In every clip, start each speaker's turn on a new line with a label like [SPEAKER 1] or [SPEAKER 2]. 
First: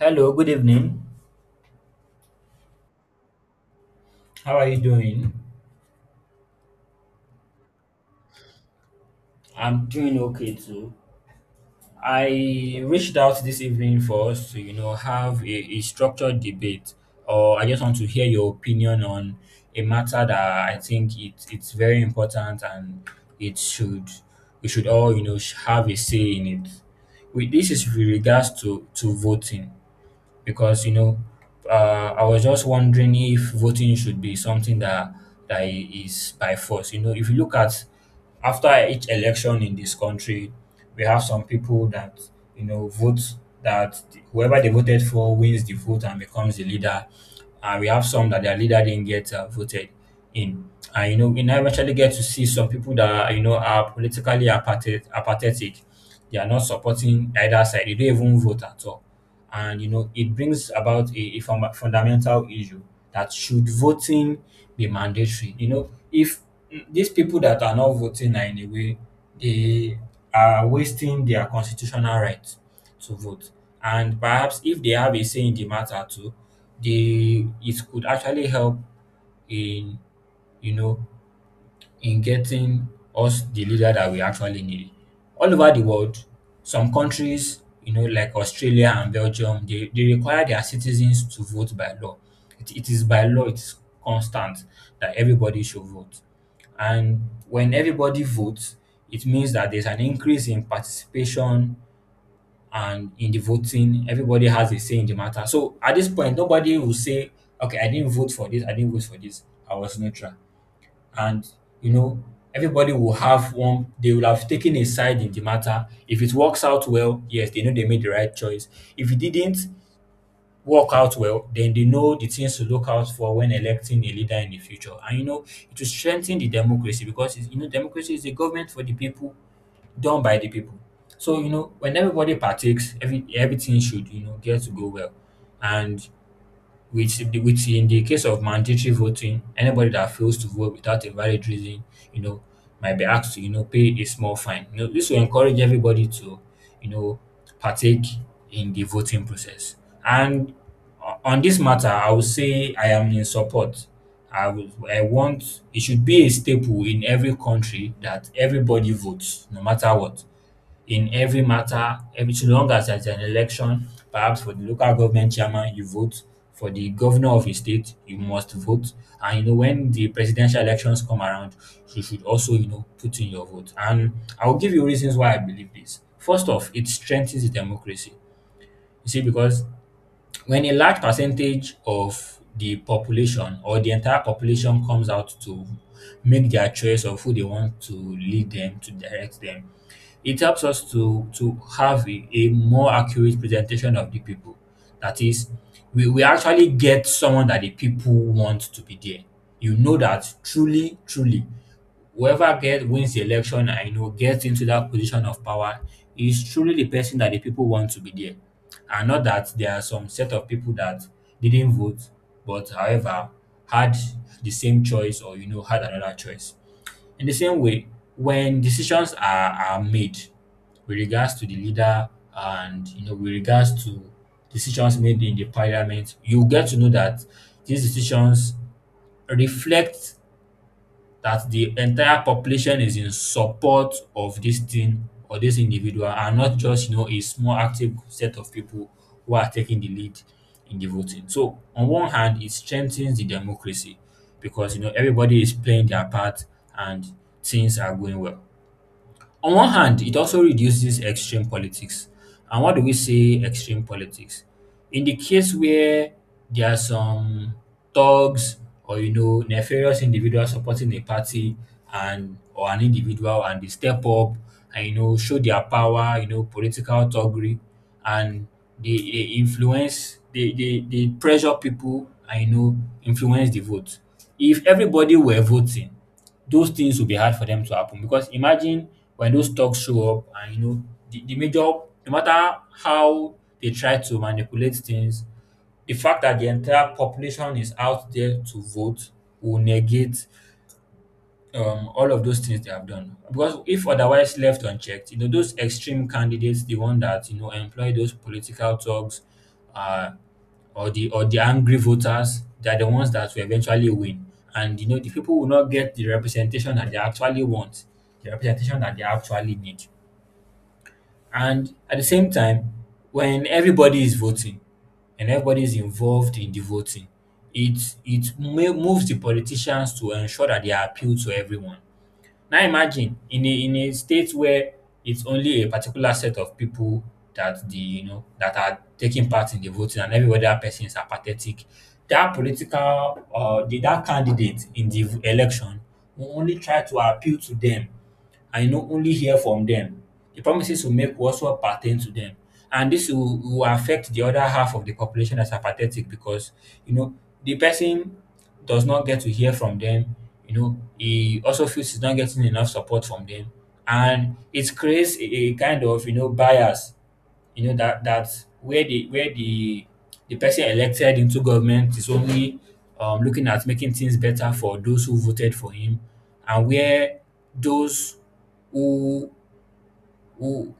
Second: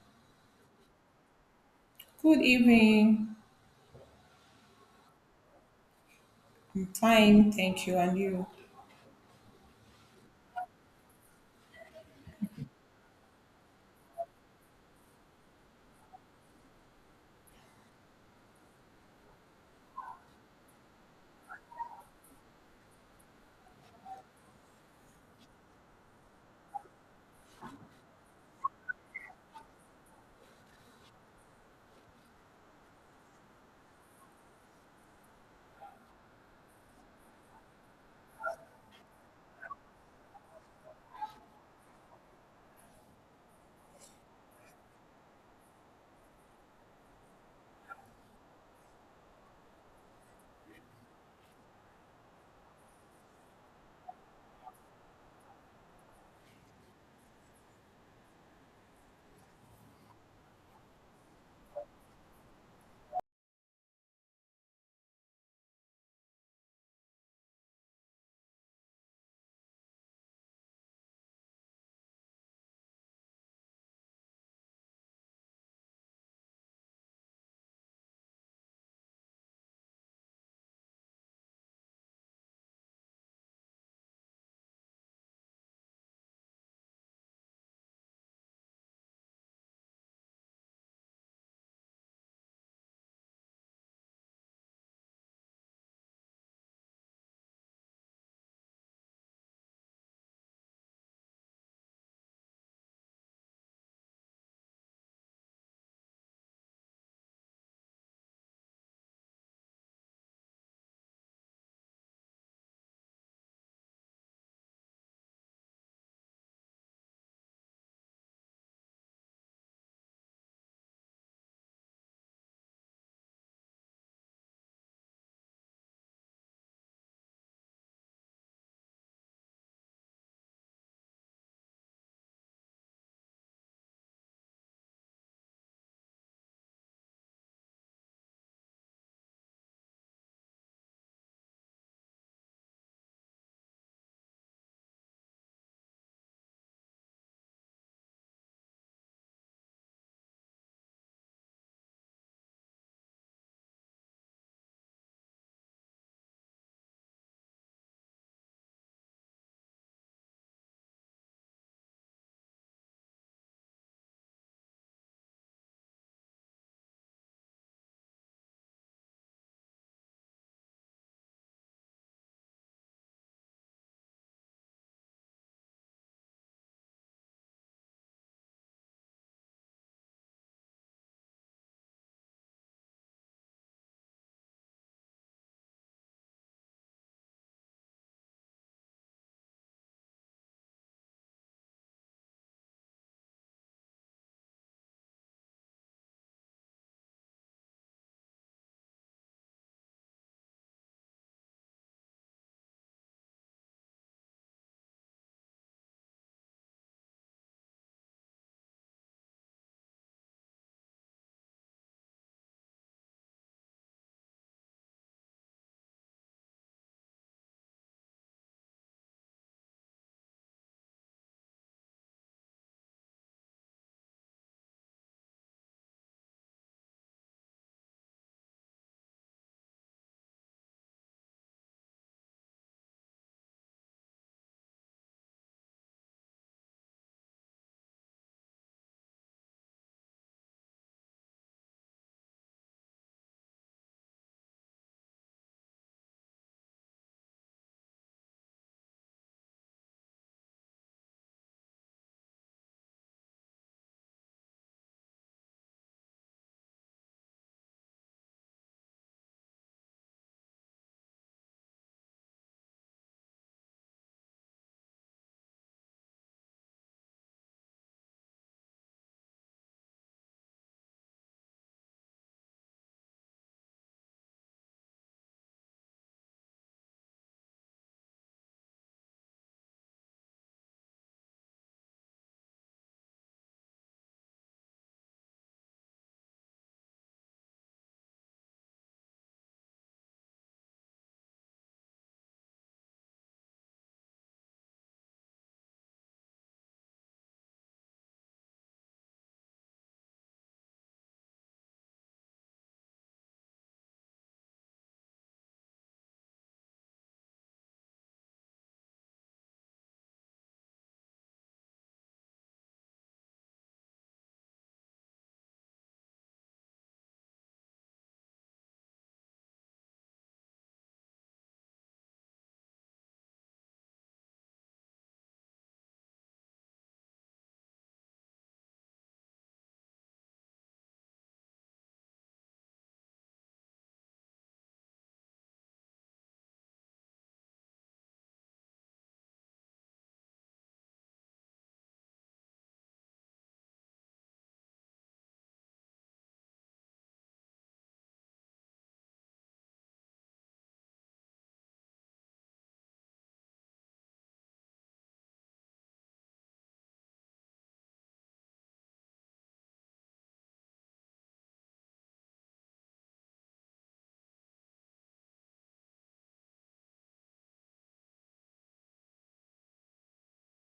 [SPEAKER 1] Hello, good evening.
[SPEAKER 2] Good evening.
[SPEAKER 1] How are you doing?
[SPEAKER 2] I'm fine, thank you. And you?
[SPEAKER 1] I'm doing okay too. I reached out this evening for us to, you know, have a structured debate, or I just want to hear your opinion on a matter that I think it's very important and it should we should all, have a say in it. With this is with regards to voting. Because I was just wondering if voting should be something that is by force. If you look at after each election in this country, we have some people that vote that whoever they voted for wins the vote and becomes the leader, and we have some that their leader didn't get voted in. And we now eventually get to see some people that are, you know are politically apathetic. They are not supporting either side. They don't even vote at all, and it brings about a fundamental issue: that should voting be mandatory if these people that are not voting are in a way they are wasting their constitutional right to vote, and perhaps if they have a say in the matter too, they it could actually help in you know in getting us the leader that we actually need. All over the world, some countries, like Australia and Belgium, they require their citizens to vote by law. It is by law, it's constant that everybody should vote. And when everybody votes, it means that there's an increase in participation and in the voting. Everybody has a say in the matter. So at this point, nobody will say, okay, I didn't vote for this, I didn't vote for this, I was neutral, and you know everybody will have one, they will have taken a side in the matter. If it works out well, yes, they know they made the right choice. If it didn't work out well, then they know the things to look out for when electing a leader in the future, and it will strengthen the democracy, because democracy is a government for the people, done by the people. So when everybody partakes, everything should get to go well. And which in the case of mandatory voting, anybody that fails to vote without a valid reason, you know, might be asked to, pay a small fine. This will encourage everybody to, you know, partake in the voting process. And on this matter, I would say I am in support. I would, I want it should be a staple in every country that everybody votes, no matter what, in every matter, every so long as there's an election. Perhaps for the local government chairman, you vote. For the governor of a state, you must vote. And when the presidential elections come around, you should also, put in your vote. And I'll give you reasons why I believe this. First off, it strengthens the democracy. You see, because when a large percentage of the population or the entire population comes out to make their choice of who they want to lead them, to direct them, it helps us to have a more accurate presentation of the people. That is, we actually get someone that the people want to be there. You know that truly whoever gets wins the election and gets into that position of power is truly the person that the people want to be there, and not that there are some set of people that didn't vote, but however, had the same choice or had another choice. In the same way, when decisions are made with regards to the leader, and with regards to decisions made in the parliament, you get to know that these decisions reflect that the entire population is in support of this thing or this individual, and not just a small active set of people who are taking the lead in the voting. So on one hand, it strengthens the democracy, because everybody is playing their part and things are going well. On one hand, it also reduces extreme politics. And what do we say extreme politics? In the case where there are some thugs or nefarious individuals supporting a party and or an individual, and they step up and show their power, political thuggery, and they influence, they pressure people and influence the vote. If everybody were voting, those things will be hard for them to happen, because imagine when those stocks show up and you know the major no matter how they try to manipulate things, the fact that the entire population is out there to vote will negate all of those things they have done. Because if otherwise left unchecked, those extreme candidates, the one that employ those political thugs, uh, or the angry voters, they are the ones that will eventually win. And the people will not get the representation that they actually want, the representation that they actually need. And at the same time, when everybody is voting and everybody is involved in the voting, it moves the politicians to ensure that they appeal to everyone. Now imagine in a state where it's only a particular set of people that the you know that are taking part in the voting and every other person is apathetic. That candidate in the election will only try to appeal to them. I know only hear from them. The promises you make will also pertain to them. And this will affect the other half of the population that's apathetic, because, you know, the person does not get to hear from them. He also feels he's not getting enough support from them. And it creates a kind of, bias, you know that that where the person elected into government is only looking at making things better for those who voted for him. And where those who who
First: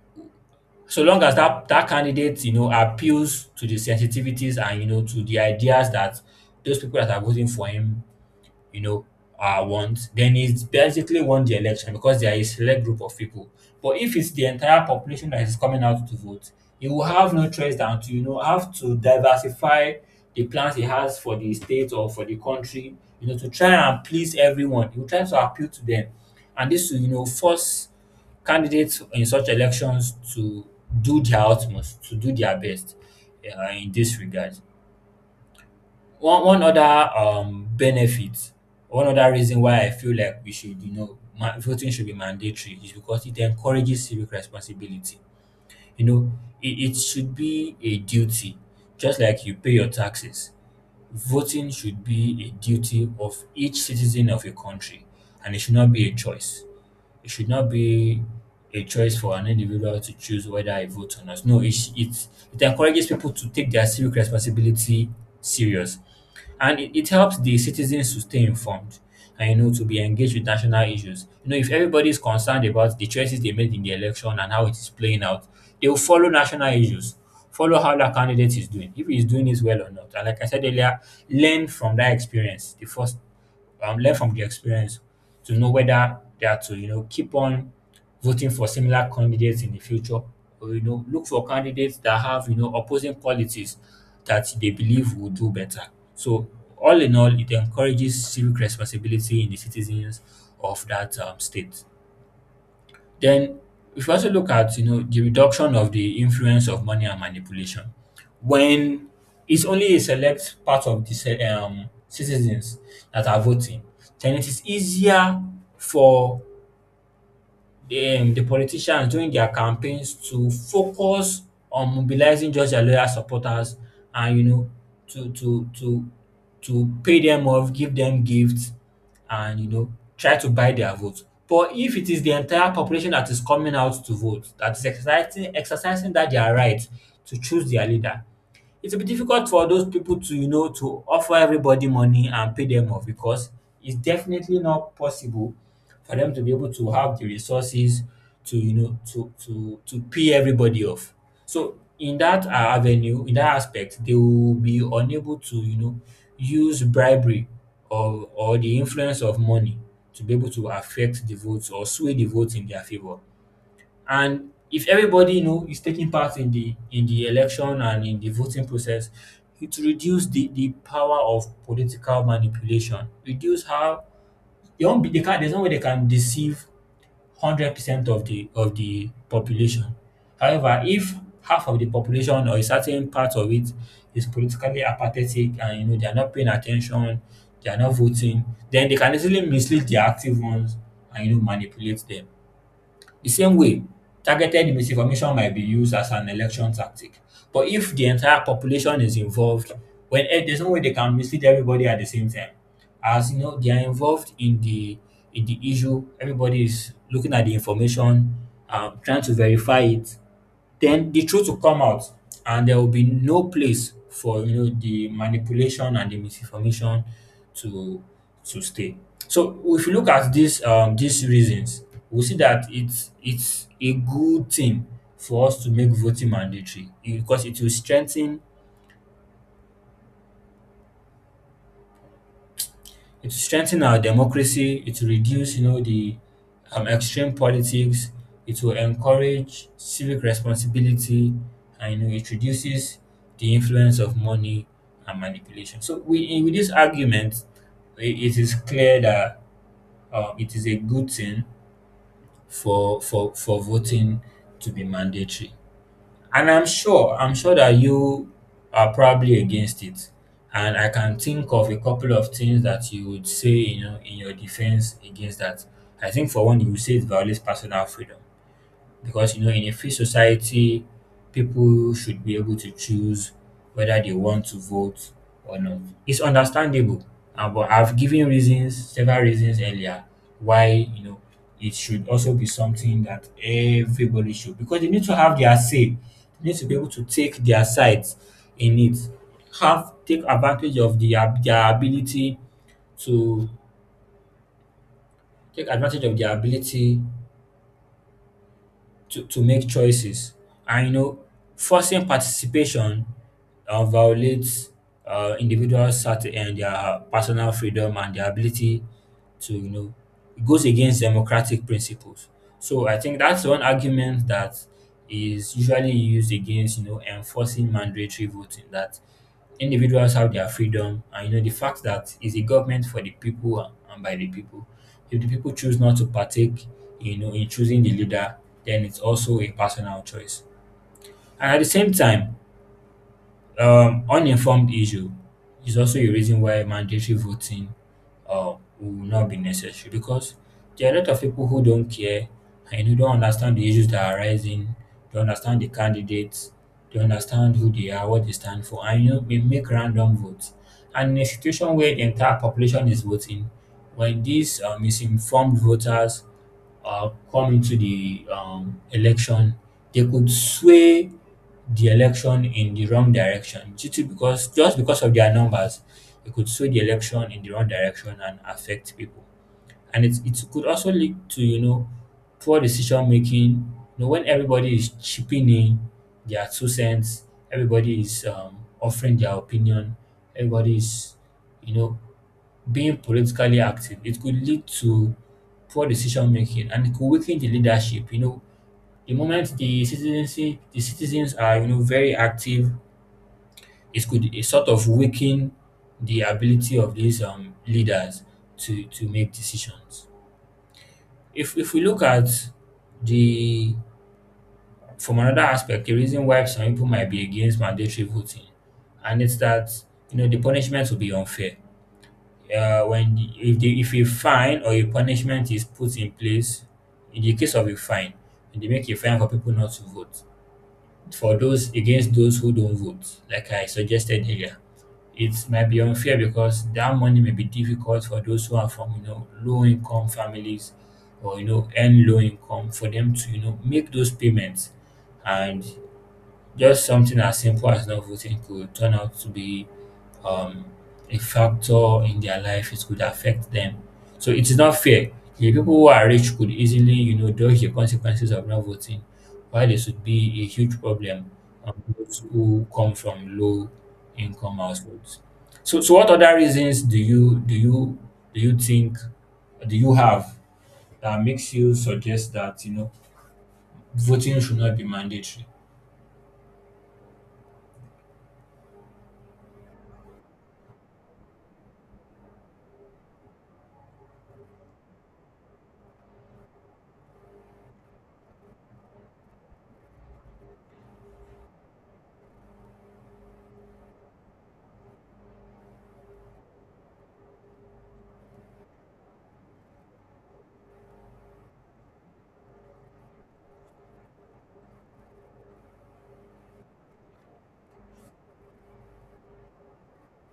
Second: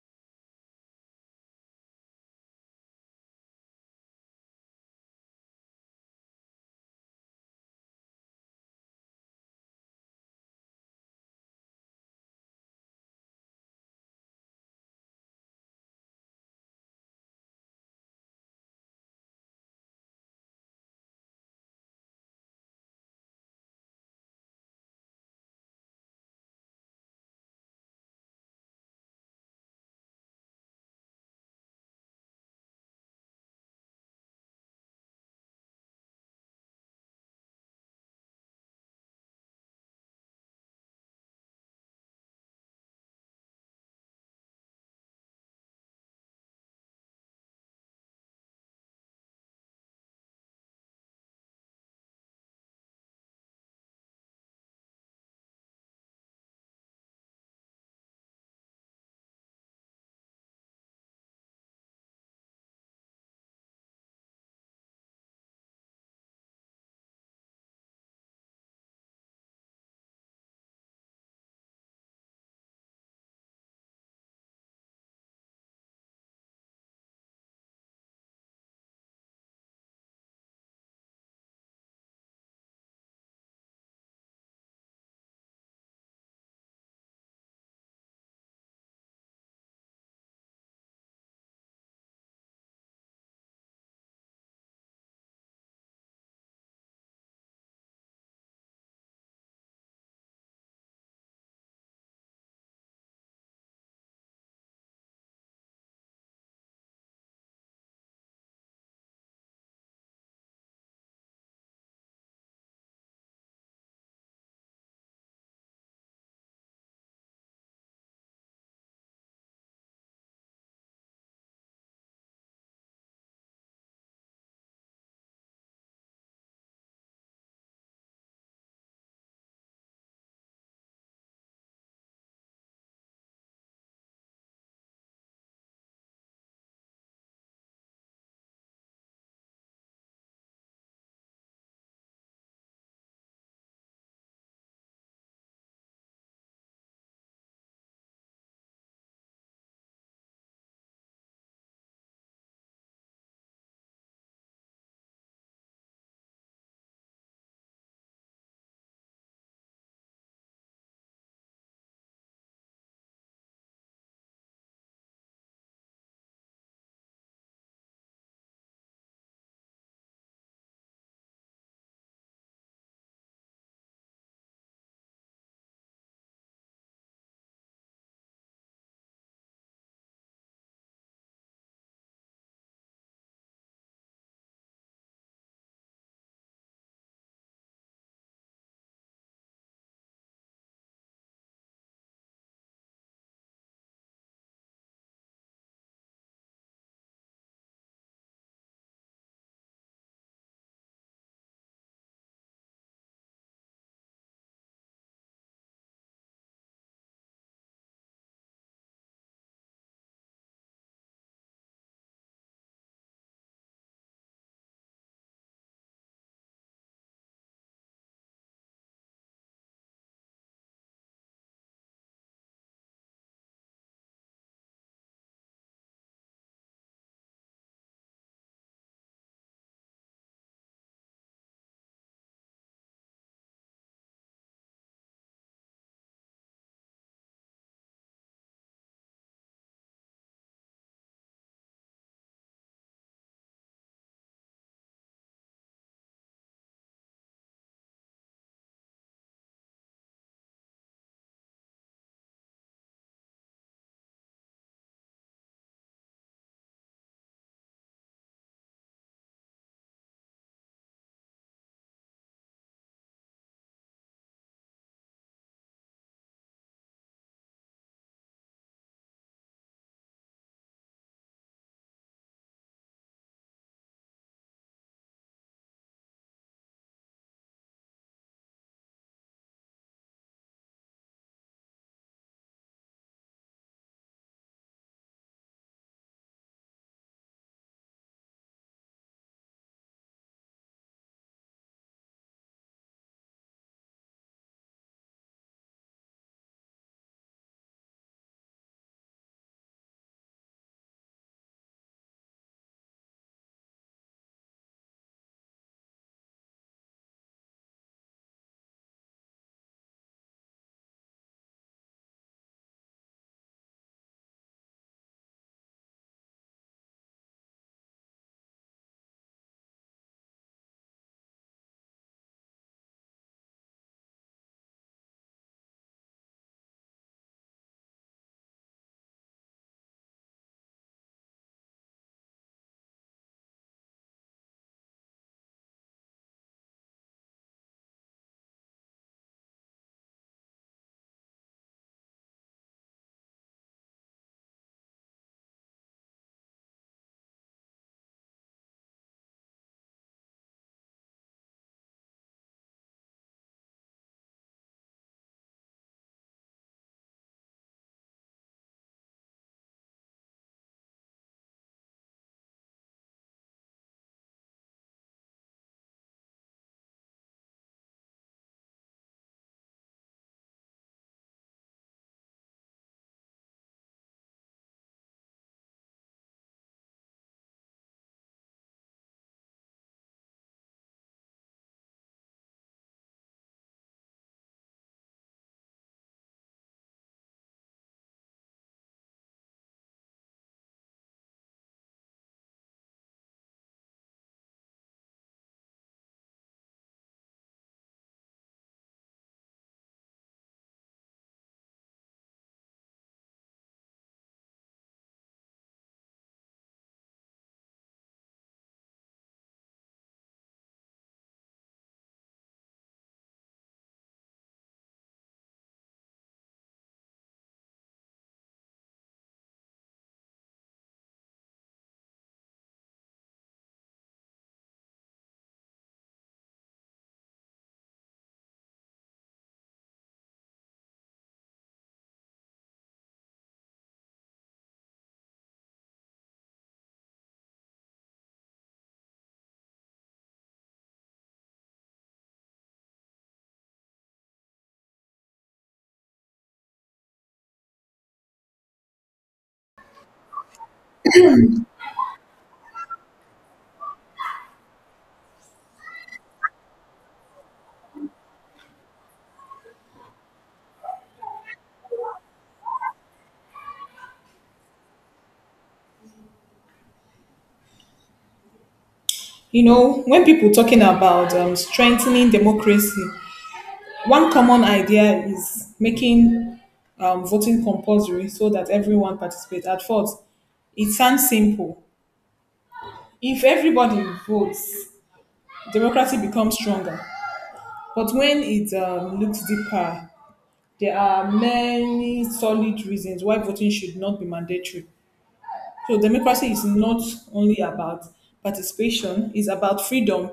[SPEAKER 1] so long as that candidate appeals to the sensitivities and to the ideas that those people that are voting for him you know, want, then it's basically won the election, because there is a select group of people. But if it's the entire population that is coming out to vote, he will have no choice than to, have to diversify the plans he has for the state or for the country, to try and please everyone. He will try to appeal to them. And this will, force candidates in such elections to do their utmost, to do their best in this regard. One other benefit, one other reason why I feel like we should, you know, ma- voting should be mandatory is because it encourages civic responsibility. You know, it should be a duty, just like you pay your taxes. Voting should be a duty of each citizen of a country, and it should not be a choice. It should not be a choice for an individual to choose whether I vote or not. No, it encourages people to take their civic responsibility serious. And it helps the citizens to stay informed and, to be engaged with national issues. If everybody is concerned about the choices they made in the election and how it is playing out, they will follow national issues, follow how that candidate is doing, if he's doing it well or not. And like I said earlier, learn from that experience the first learn from the experience to know whether they are to, keep on voting for similar candidates in the future, or, look for candidates that have, opposing qualities that they believe will do better. So, all in all, it encourages civic responsibility in the citizens of that state. Then if you also look at the reduction of the influence of money and manipulation, when it's only a select part of the citizens that are voting, then it is easier for the politicians during their campaigns to focus on mobilizing just their loyal supporters, and to to to to pay them off, give them gifts, and try to buy their votes. But if it is the entire population that is coming out to vote, that is exercising that their right to choose their leader, it will be difficult for those people to to offer everybody money and pay them off because it's definitely not possible for them to be able to have the resources to pay everybody off. So in that avenue in that aspect, they will be unable to use bribery or the influence of money to be able to affect the votes or sway the votes in their favor. And if everybody, you know, is taking part in the election and in the voting process, it reduce the power of political manipulation. Reduce how they won't be they can't there's no way they can deceive 100% of the population. However, if half of the population or a certain part of it is politically apathetic and you know they are not paying attention, they are not voting, then they can easily mislead the active ones and you know manipulate them. The same way, targeted misinformation might be used as an election tactic. But if the entire population is involved, there's no way they can mislead everybody at the same time. As you know, they are involved in the issue. Everybody is looking at the information, trying to verify it, then the truth will come out and there will be no place for you know the manipulation and the misinformation to stay. So if you look at this these reasons, we see that it's a good thing for us to make voting mandatory, because it will strengthen. It strengthen our democracy, it will reduce, you know, the extreme politics, it will encourage civic responsibility, and you know, it reduces the influence of money and manipulation. So, with this argument, it is clear that it is a good thing for, for voting to be mandatory. And I'm sure that you are probably against it. And I can think of a couple of things that you would say, you know, in your defense against that. I think for one, you would say it violates personal freedom because you know in a free society people should be able to choose whether they want to vote or not. It's understandable. And But I've given reasons several reasons earlier why, you know, it should also be something that everybody should, because they need to have their say, they need to be able to take their sides in it, have to take advantage of their ability to make choices. And you know, forcing participation violates individuals' certain and their personal freedom and their ability to, you know, it goes against democratic principles. So I think that's one argument that is usually used against you know enforcing mandatory voting, that individuals have their freedom and you know the fact that it's a government for the people and by the people. If the people choose not to partake, you know, in choosing the leader, then it's also a personal choice. And at the same time, uninformed issue is also a reason why mandatory voting will not be necessary, because there are a lot of people who don't care and who don't understand the issues that are arising, they understand the candidates, they understand who they are, what they stand for, and you know, they make random votes. And in a situation where the entire population is voting, when these misinformed voters come into the election, they could sway the election in the wrong direction due to because just because of their numbers, it could sway the election in the wrong direction and affect people. And it could also lead to, you know, poor decision making. You know, when everybody is chipping in their two cents, everybody is offering their opinion, everybody is, you know, being politically active, it could lead to poor decision making and it could weaken the leadership. You know, the moment the citizens are you know very active, it sort of weaken the ability of these leaders to make decisions. If we look at the from another aspect, the reason why some people might be against mandatory voting, and it's that you know the punishment will be unfair when the, if a fine or a punishment is put in place, in the case of a fine, they make a fine for people not to vote. For those against those who don't vote, like I suggested earlier, it might be unfair because that money may be difficult for those who are from you know low income families or you know earn low income for them to you know make those payments, and just something as simple as not voting could turn out to be um, a factor in their life. It could affect them. So it is not fair. The people who are rich could easily, you know, dodge the consequences of not voting, while it should be a huge problem on those who come from low income households. So, what other reasons do you think do you have that makes you suggest that you know voting should not be mandatory?
[SPEAKER 2] You know, when people talking about strengthening democracy, one common idea is making voting compulsory so that everyone participates. At first, it sounds simple. If everybody votes, democracy becomes stronger. But when it looks deeper, there are many solid reasons why voting should not be mandatory. So democracy is not only about participation, it's about freedom,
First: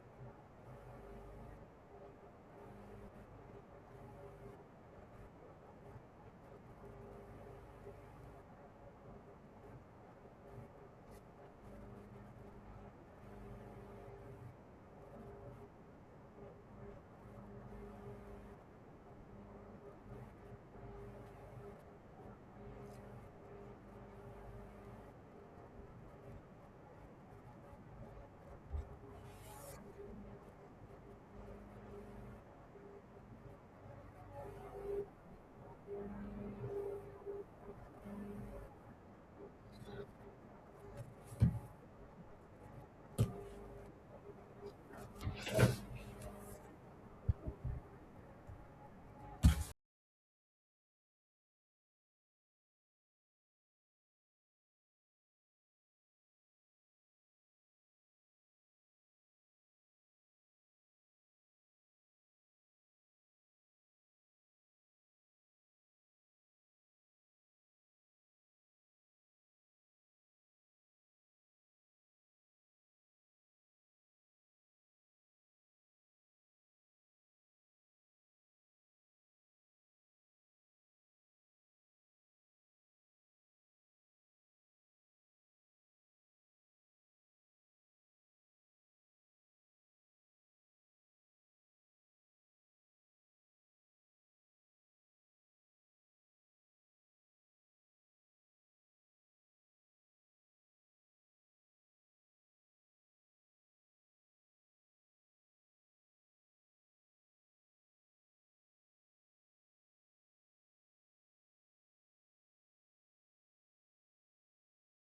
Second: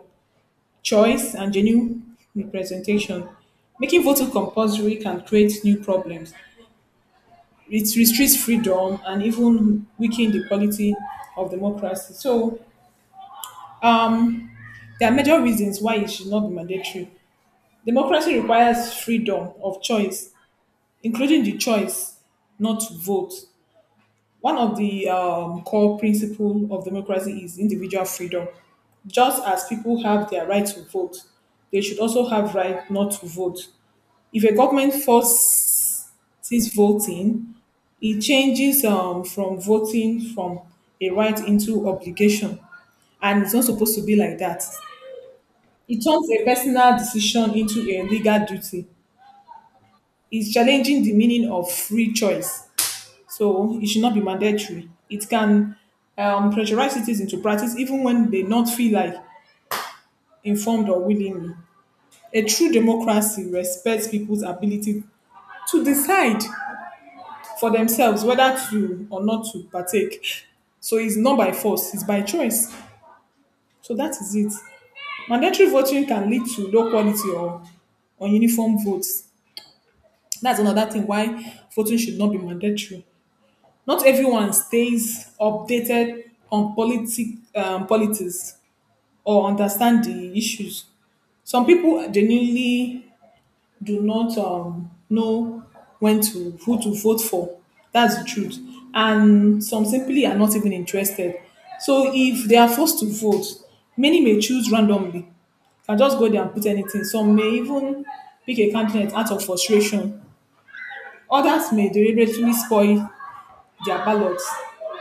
[SPEAKER 2] choice, and genuine representation. Making voting compulsory can create new problems. It restricts freedom and even weaken the quality of democracy. So um, there are major reasons why it should not be mandatory. Democracy requires freedom of choice, including the choice not to vote. One of the core principles of democracy is individual freedom. Just as people have their right to vote, they should also have right not to vote. If a government forces voting, it changes from voting from a right into obligation, and it's not supposed to be like that. It turns a personal decision into a legal duty. It's challenging the meaning of free choice. So it should not be mandatory. It can pressurize citizens into practice even when they not feel like informed or willingly. A true democracy respects people's ability to decide for themselves whether to or not to partake. So it's not by force, it's by choice. So that is it. Mandatory voting can lead to low quality or uniform votes. That's another thing why voting should not be mandatory. Not everyone stays updated on politics or understand the issues. Some people genuinely do not know when to who to vote for. That's the truth. And some simply are not even interested. So if they are forced to vote, many may choose randomly. Can just go there and put anything. Some may even pick a candidate out of frustration. Others may deliberately spoil their ballots.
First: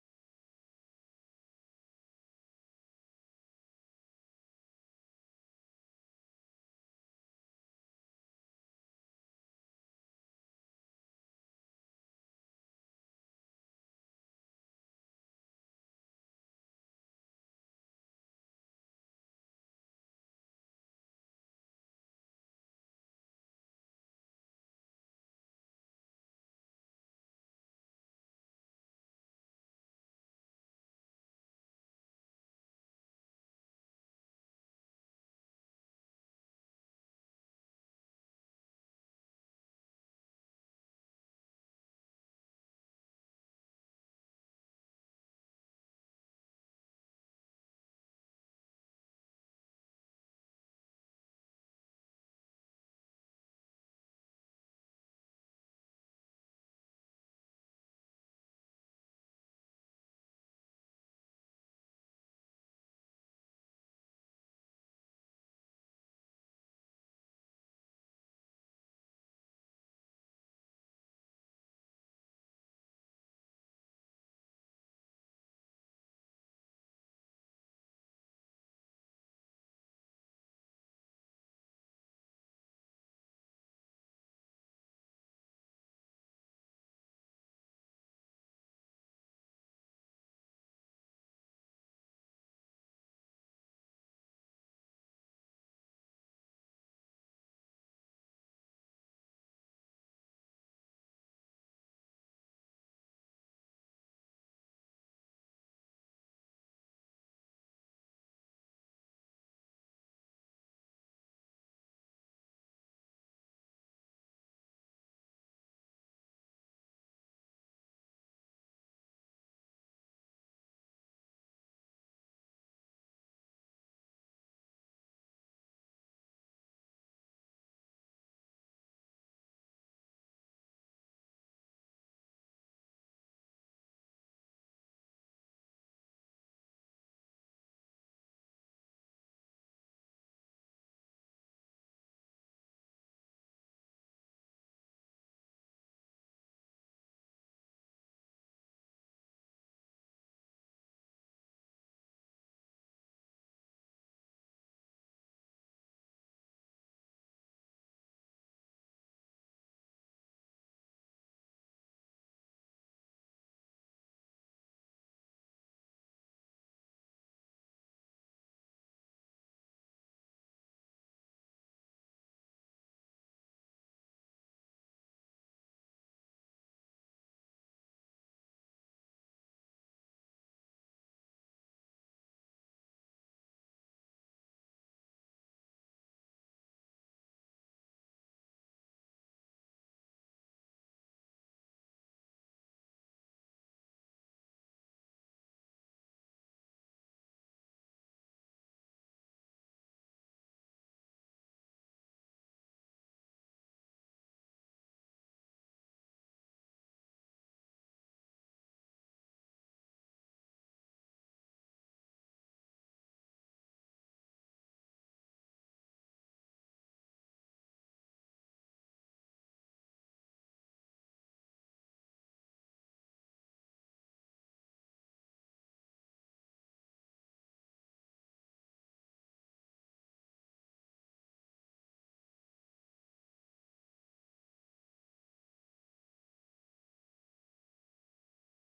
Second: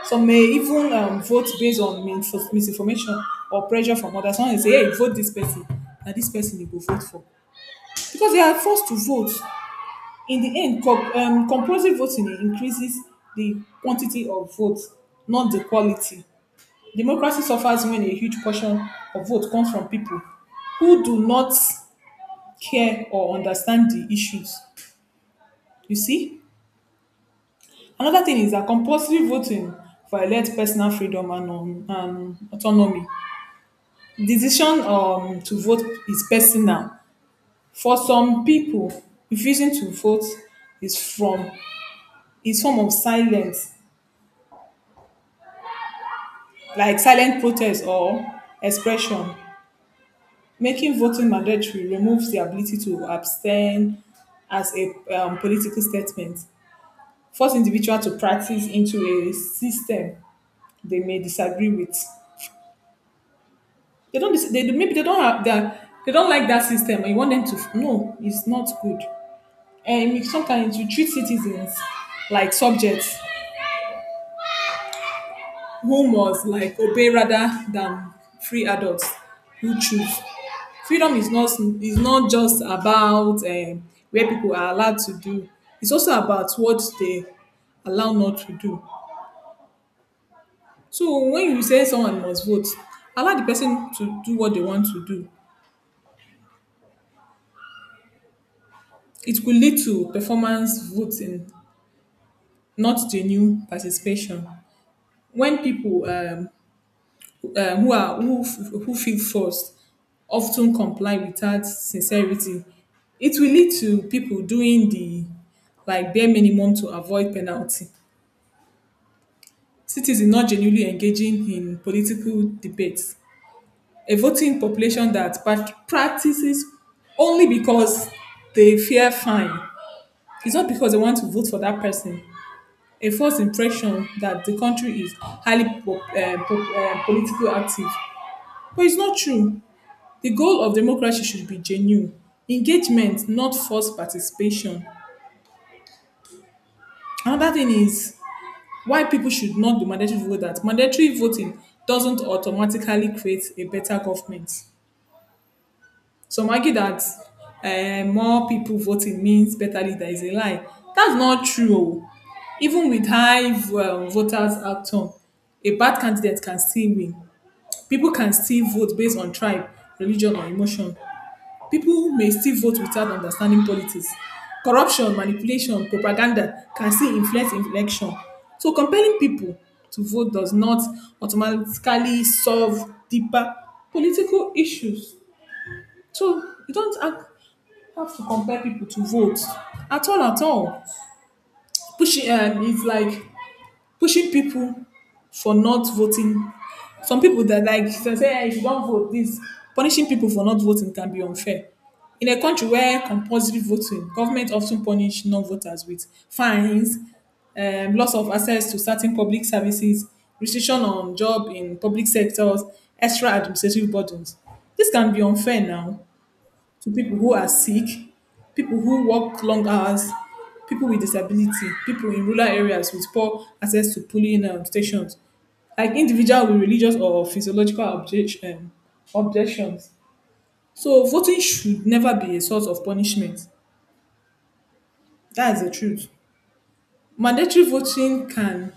[SPEAKER 2] Some may even vote based on misinformation or pressure from others. Someone will say, hey, vote this person. And this person you go vote for. Because they are forced to vote. In the end, compulsory voting increases the quantity of votes, not the quality. Democracy suffers when a huge portion of vote comes from people who do not care or understand the issues. You see? Another thing is that compulsory voting violates personal freedom and autonomy. Decision to vote is personal. For some people, refusing to vote is from is form of silence, like silent protest or expression. Making voting mandatory removes the ability to abstain as a political statement, force individual to practice into a system they may disagree with. They don't. They maybe they don't have that. They don't like that system. And You want them to no. It's not good. Sometimes you treat citizens like subjects who must like obey rather than free adults who choose. Freedom is not just about where people are allowed to do. It's also about what they allow not to do. So when you say someone must vote, allow the person to do what they want to do. It could lead to performance voting not the new participation. When people who are who, f- who feel forced often comply without sincerity, it will lead to people doing the like bare minimum to avoid penalty. Citizens not genuinely engaging in political debates. A voting population that practices only because they fear fine. It's not because they want to vote for that person. A false impression that the country is highly politically active. But it's not true. The goal of democracy should be genuine engagement, not forced participation. Another thing is why people should not do mandatory vote, that mandatory voting doesn't automatically create a better government. Some argue that more people voting means better leader is a lie. That's not true. Oh. Even with high voters outcome, a bad candidate can still win. People can still vote based on tribe, religion, or emotion. People may still vote without understanding politics. Corruption, manipulation, propaganda can still influence election. So compelling people to vote does not automatically solve deeper political issues. So you don't act, have to compel people to vote at all, at all. Pushing, it's like pushing people for not voting. Some people that like they say, "Eh, if you don't vote this," punishing people for not voting can be unfair. In a country where compulsory voting, government often punish non-voters with fines, loss of access to certain public services, restriction on job in public sectors, extra administrative burdens. This can be unfair now to people who are sick, people who work long hours, people with disability, people in rural areas with poor access to polling stations, like individual with religious or physiological objections. So voting should never be a source of punishment. That is the truth. Mandatory voting can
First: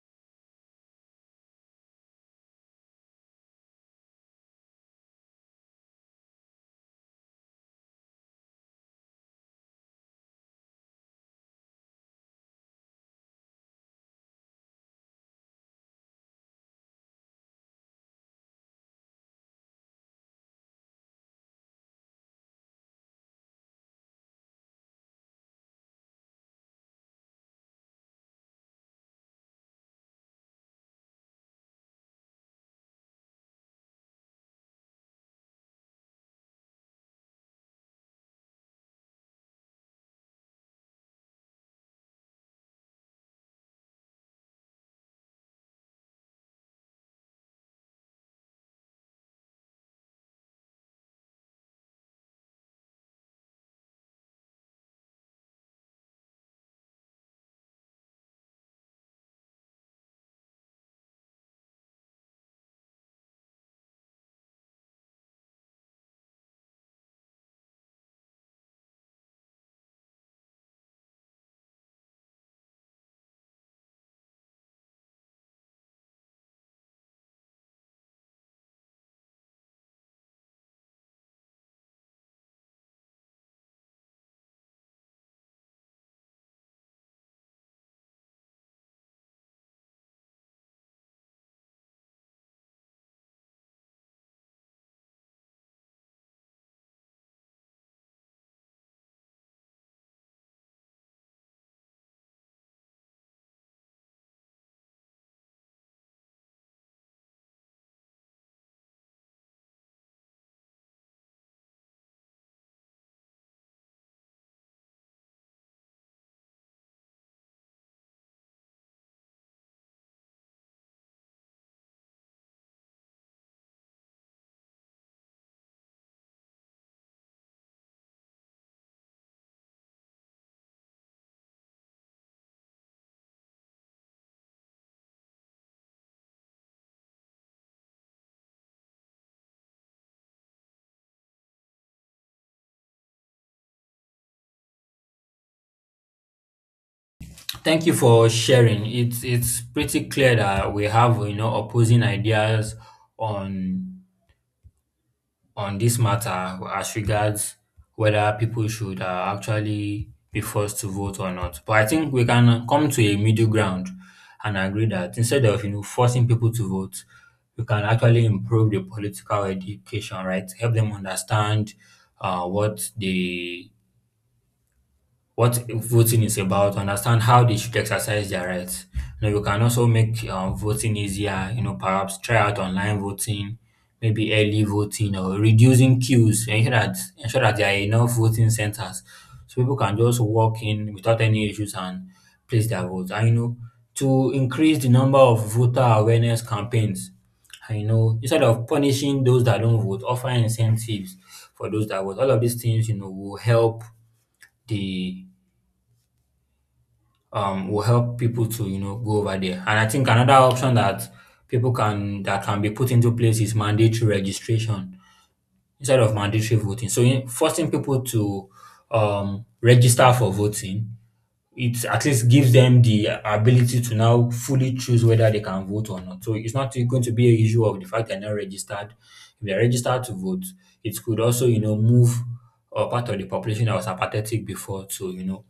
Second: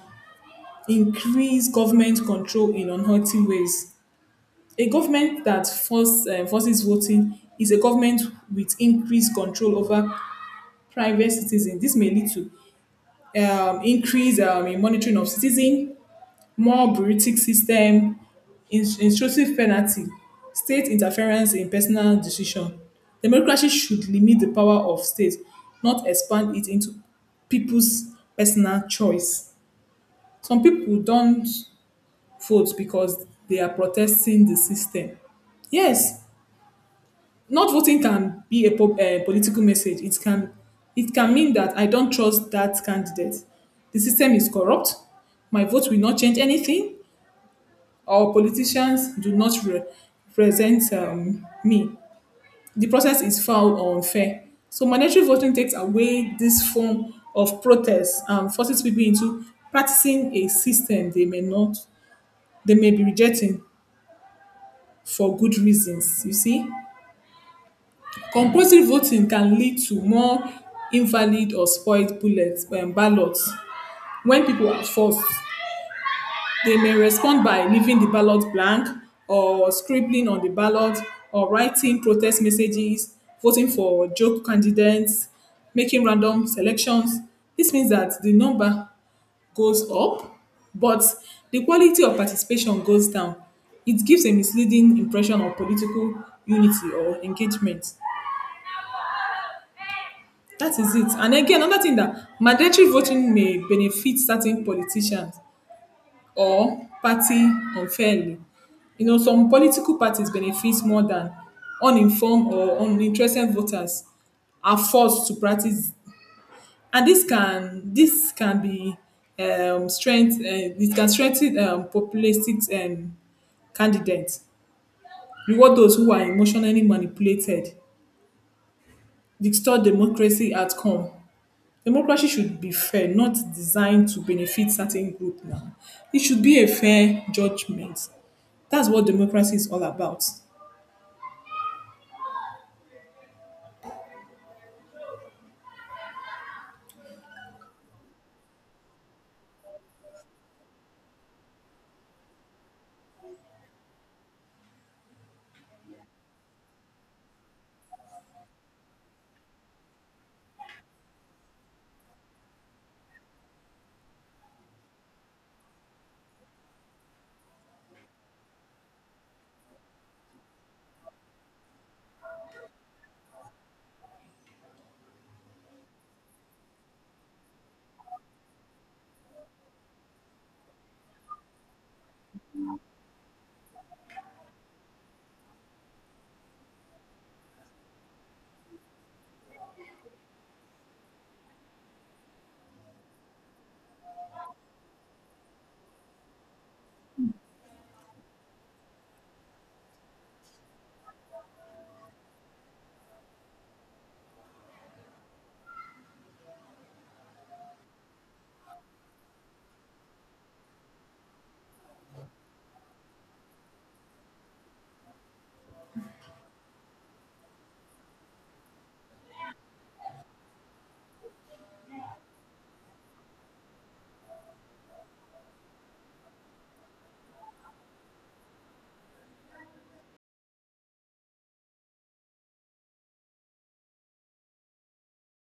[SPEAKER 2] increase government control in unhealthy ways. A government that forces voting is a government with increased control over private citizens. This may lead to increase in monitoring of citizen, more bureaucratic system, intrusive penalty, state interference in personal decision. Democracy should limit the power of state, not expand it into people's personal choice. Some people don't vote because they are protesting the system. Yes, not voting can be a political message. It can mean that I don't trust that candidate. The system is corrupt. My vote will not change anything. Our politicians do not represent me. The process is foul or unfair. So mandatory voting takes away this form of protest and forces people into practicing a system they may not, they may be rejecting for good reasons. You see. Compulsory voting can lead to more invalid or spoiled bullet ballots when people are forced. They may respond by leaving the ballot blank or scribbling on the ballot or writing protest messages, voting for joke candidates, making random selections. This means that the number goes up, but the quality of participation goes down. It gives a misleading impression of political unity or engagement. That is it. And again, another thing that mandatory voting may benefit certain politicians or party unfairly. You know, some political parties benefit more than uninformed or uninterested voters are forced to practice, and this can be strength. It can strengthen populistic candidates, reward those who are emotionally manipulated, distort democracy outcome. Democracy should be fair, not designed to benefit certain group now. It should be a fair judgment. That's what democracy is all about.
[SPEAKER 1] Thank you for sharing. It's pretty clear that we have you know opposing ideas on this matter as regards whether people should actually be forced to vote or not. But I think we can come to a middle ground and agree that instead of you know forcing people to vote, we can actually improve the political education, right? Help them understand uh, what they what voting is about, understand how they should exercise their rights. You know, you can also make voting easier, you know, perhaps try out online voting, maybe early voting or reducing queues, ensure that there are enough voting centers so people can just walk in without any issues and place their votes. And you know, to increase the number of voter awareness campaigns, and you know, instead of punishing those that don't vote, offer incentives for those that vote. All of these things, you know, will help the will help people to you know go over there. And I think another option that people can that can be put into place is mandatory registration instead of mandatory voting. So forcing people to register for voting, it at least gives them the ability to now fully choose whether they can vote or not. So it's not going to be a issue of the fact they're not registered. If they're registered to vote, it could also, you know, move a part of the population that was apathetic before to, you know,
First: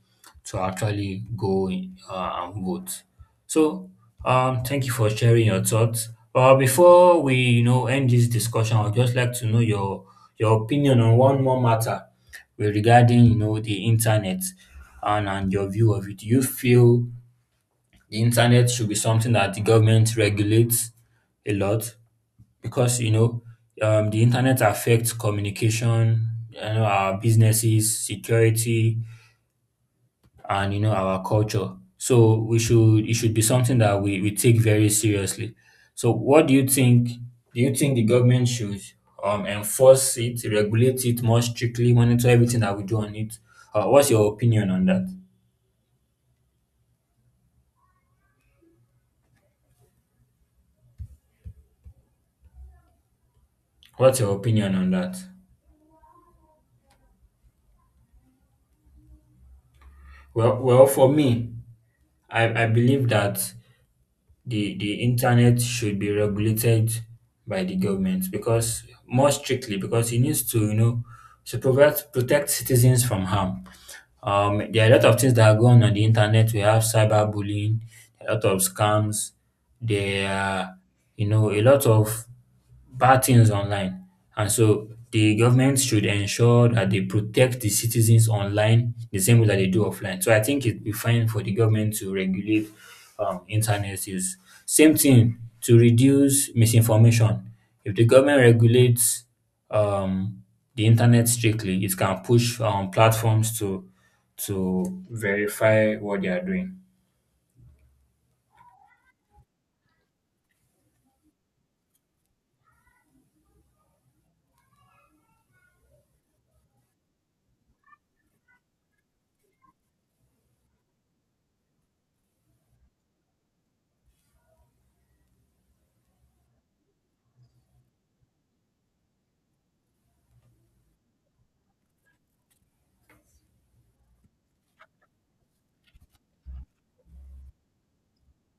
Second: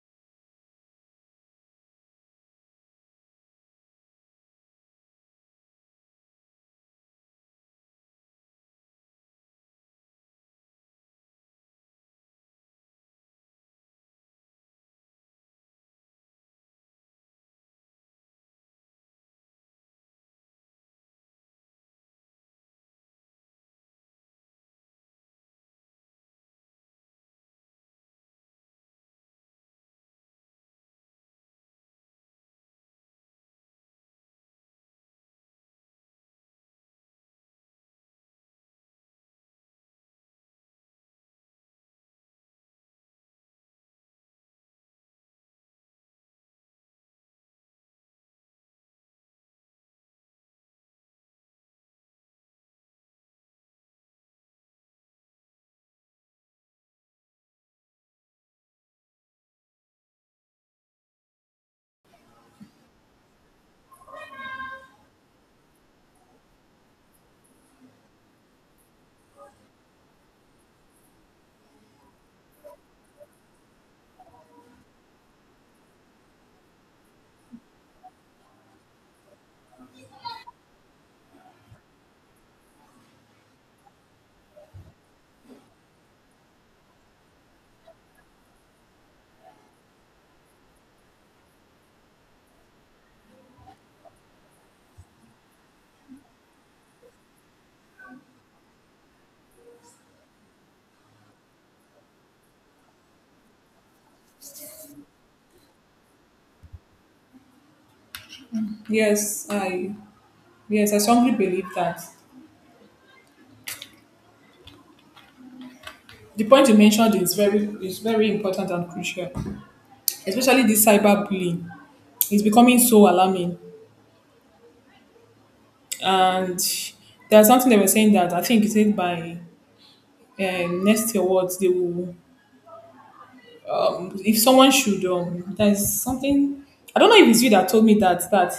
[SPEAKER 1] to actually go in, and vote. So thank you for sharing your thoughts. Before we, you know, end this discussion, I'd just like to know your opinion on one more matter. Well, regarding you know the internet and your view of it. Do you feel the internet should be something that the government regulates a lot? Because you know the internet affects communication, you know, our businesses, security, and you know our culture. So we should it should be something that we take very seriously. So what do you think? Do you think the government should enforce it, regulate it more strictly, monitor everything that we do on it? What's your opinion on that? What's your opinion on that? Well, for me, I believe that the internet should be regulated by the government because more strictly, because it needs to you know to provide protect citizens from harm. There are a lot of things that are going on the internet. We have cyberbullying, a lot of scams. There are, you know, a lot of bad things online. And so the government should ensure that they protect the citizens online the same way that they do offline. So I think it'd be fine for the government to regulate internet use. Same thing to reduce misinformation. If the government regulates um, the internet strictly, it can push platforms to verify what they are doing.
[SPEAKER 2] Yes, I yes, I strongly believe that. The point you mentioned is very important and crucial. Especially this cyberbullying. It's becoming so alarming. And there's something they were saying that I think it's said by next year awards they will, if someone should there's something, I don't know if it's you that told me that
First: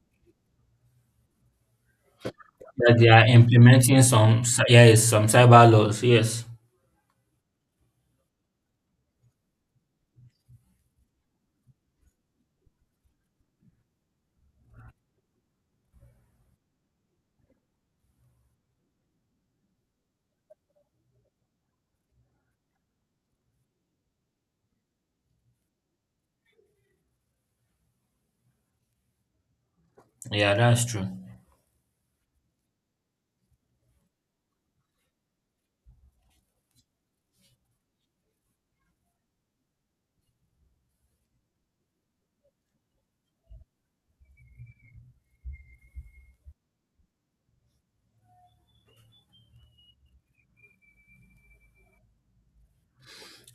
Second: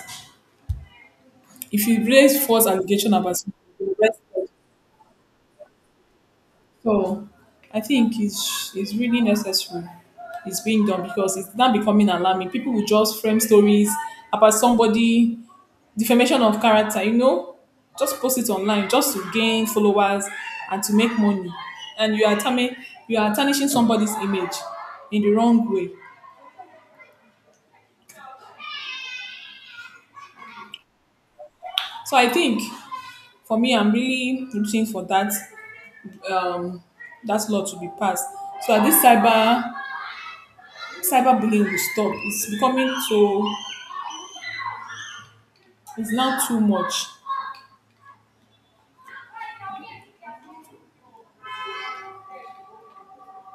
[SPEAKER 2] if you raise false
[SPEAKER 1] That they
[SPEAKER 2] allegation
[SPEAKER 1] are
[SPEAKER 2] about someone, you'll
[SPEAKER 1] implementing
[SPEAKER 2] be
[SPEAKER 1] some
[SPEAKER 2] arrested.
[SPEAKER 1] yes some cyber laws. Yes,
[SPEAKER 2] So I think it's really necessary. It's being done because it's now becoming alarming. People will just frame stories about somebody, defamation of character, you know, just post it online just to gain followers and to make money. And you are tarnishing somebody's image in the wrong way.
[SPEAKER 1] yeah, that's true.
[SPEAKER 2] So I think for me, I'm really looking for that um, that law to be passed so that this cyberbullying will stop. It's becoming too, it's now too much.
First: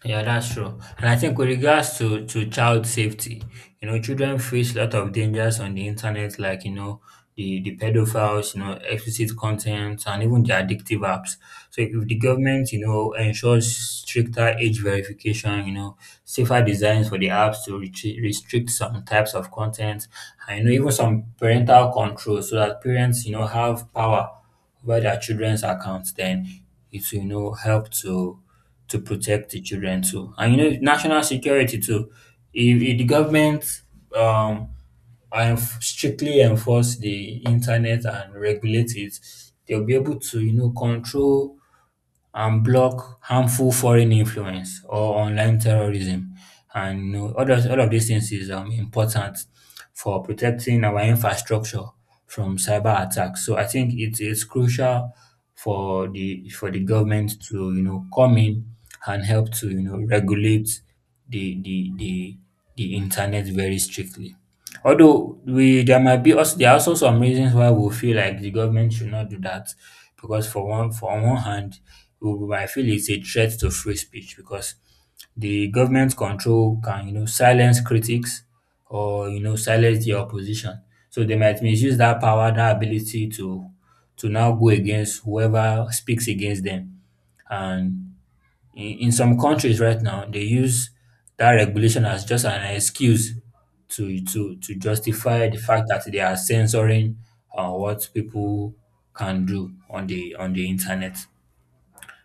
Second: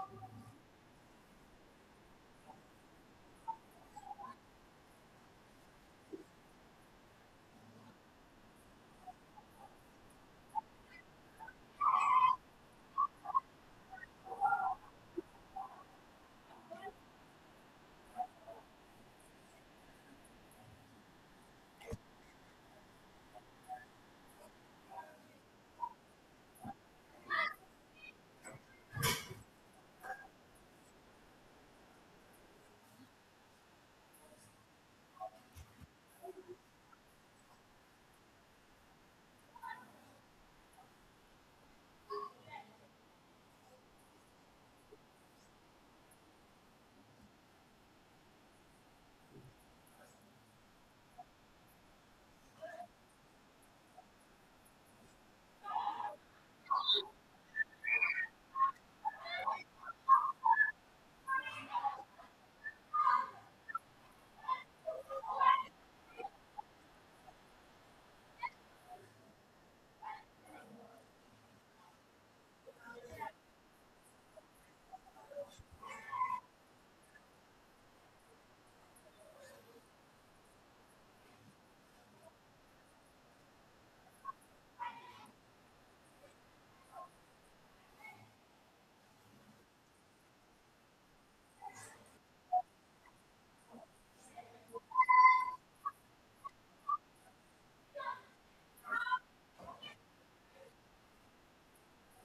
[SPEAKER 1] Yeah, that's true. And I think with regards to child safety, you know, children face a lot of dangers on the internet, like, you know, the pedophiles, you know, explicit content, and even the addictive apps. So if the government, you know, ensures stricter age verification, you know, safer designs for the apps to restrict some types of content, and, you know, even some parental control so that parents, you know, have power over their children's accounts, then it will, you know, help to protect the children too. And you know, national security too. If the government um and strictly enforce the internet and regulate it, they'll be able to control and block harmful foreign influence or online terrorism. And all of these things is important for protecting our infrastructure from cyber attacks. So I think it is crucial for the government to come in and help to regulate the the the, the internet very strictly. Although we there might be also there are also some reasons why we feel like the government should not do that, because for one for on one hand, who I feel it's a threat to free speech, because the government control can silence critics or silence the opposition. So they might misuse that power, that ability to now go against whoever speaks against them. And in some countries right now, they use that regulation as just an excuse to justify the fact that they are censoring what people can do on the internet.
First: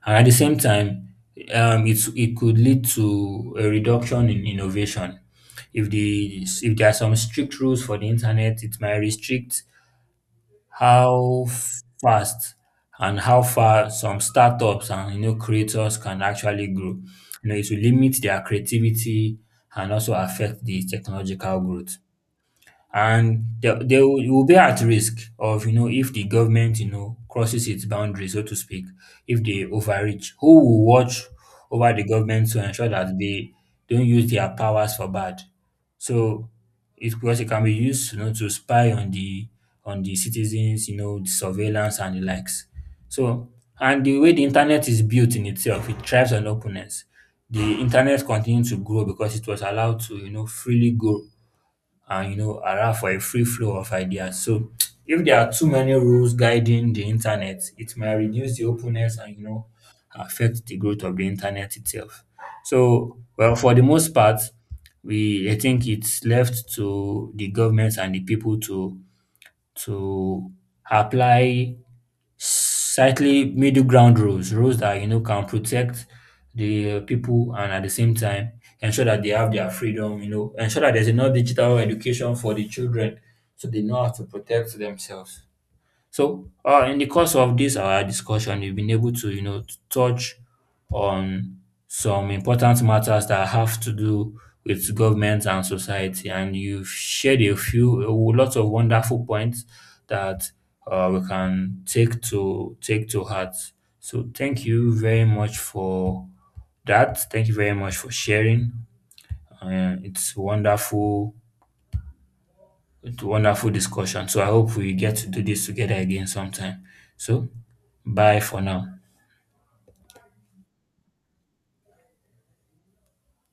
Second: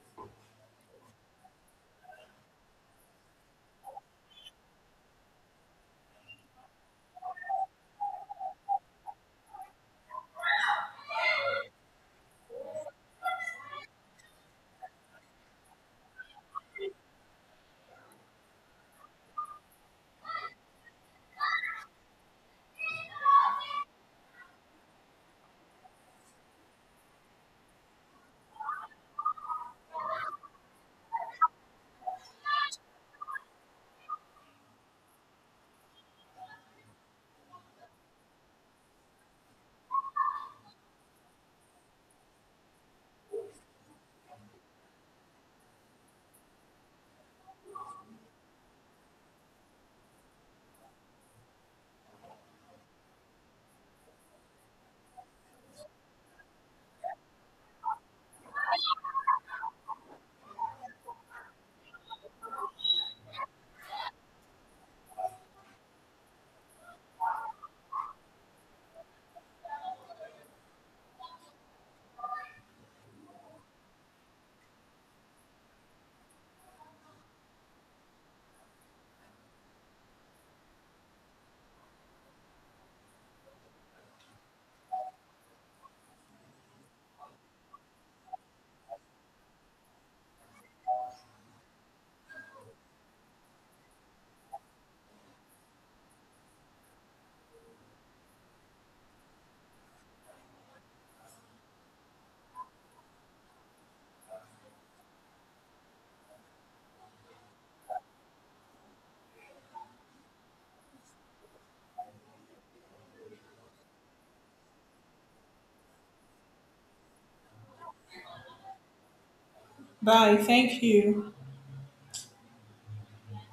[SPEAKER 1] And at the same time, it could lead to a reduction in innovation. If there are some strict rules for the internet, it might restrict how fast and how far some startups and creators can actually grow. It will limit their creativity and also affect the technological growth, and they will you will be at risk of, if the government crosses its boundaries, so to speak. If they overreach, who will watch over the government to ensure that they don't use their powers for bad? So it because it can be used, to spy on the citizens, the surveillance and the likes. So, and the way the internet is built in itself, it thrives on openness. The internet continued to grow because it was allowed to, freely go and allow for a free flow of ideas. So if there are too many rules guiding the internet, it might reduce the openness and affect the growth of the internet itself. So, well, for the most part, we I think it's left to the governments and the people to apply slightly middle ground rules, that can protect the people, and at the same time ensure that they have their freedom, ensure that there's enough digital education for the children so they know how to protect themselves. So, in the course of this our discussion, we've been able to, touch on some important matters that have to do with government and society, and you've shared a lot of wonderful points that, we can take to heart. So, thank you very much for that. Thank you very much for sharing. Uh, it's wonderful it's a wonderful discussion. So I hope we get to do this together again sometime. So bye for now.
[SPEAKER 2] Bye. Thank you.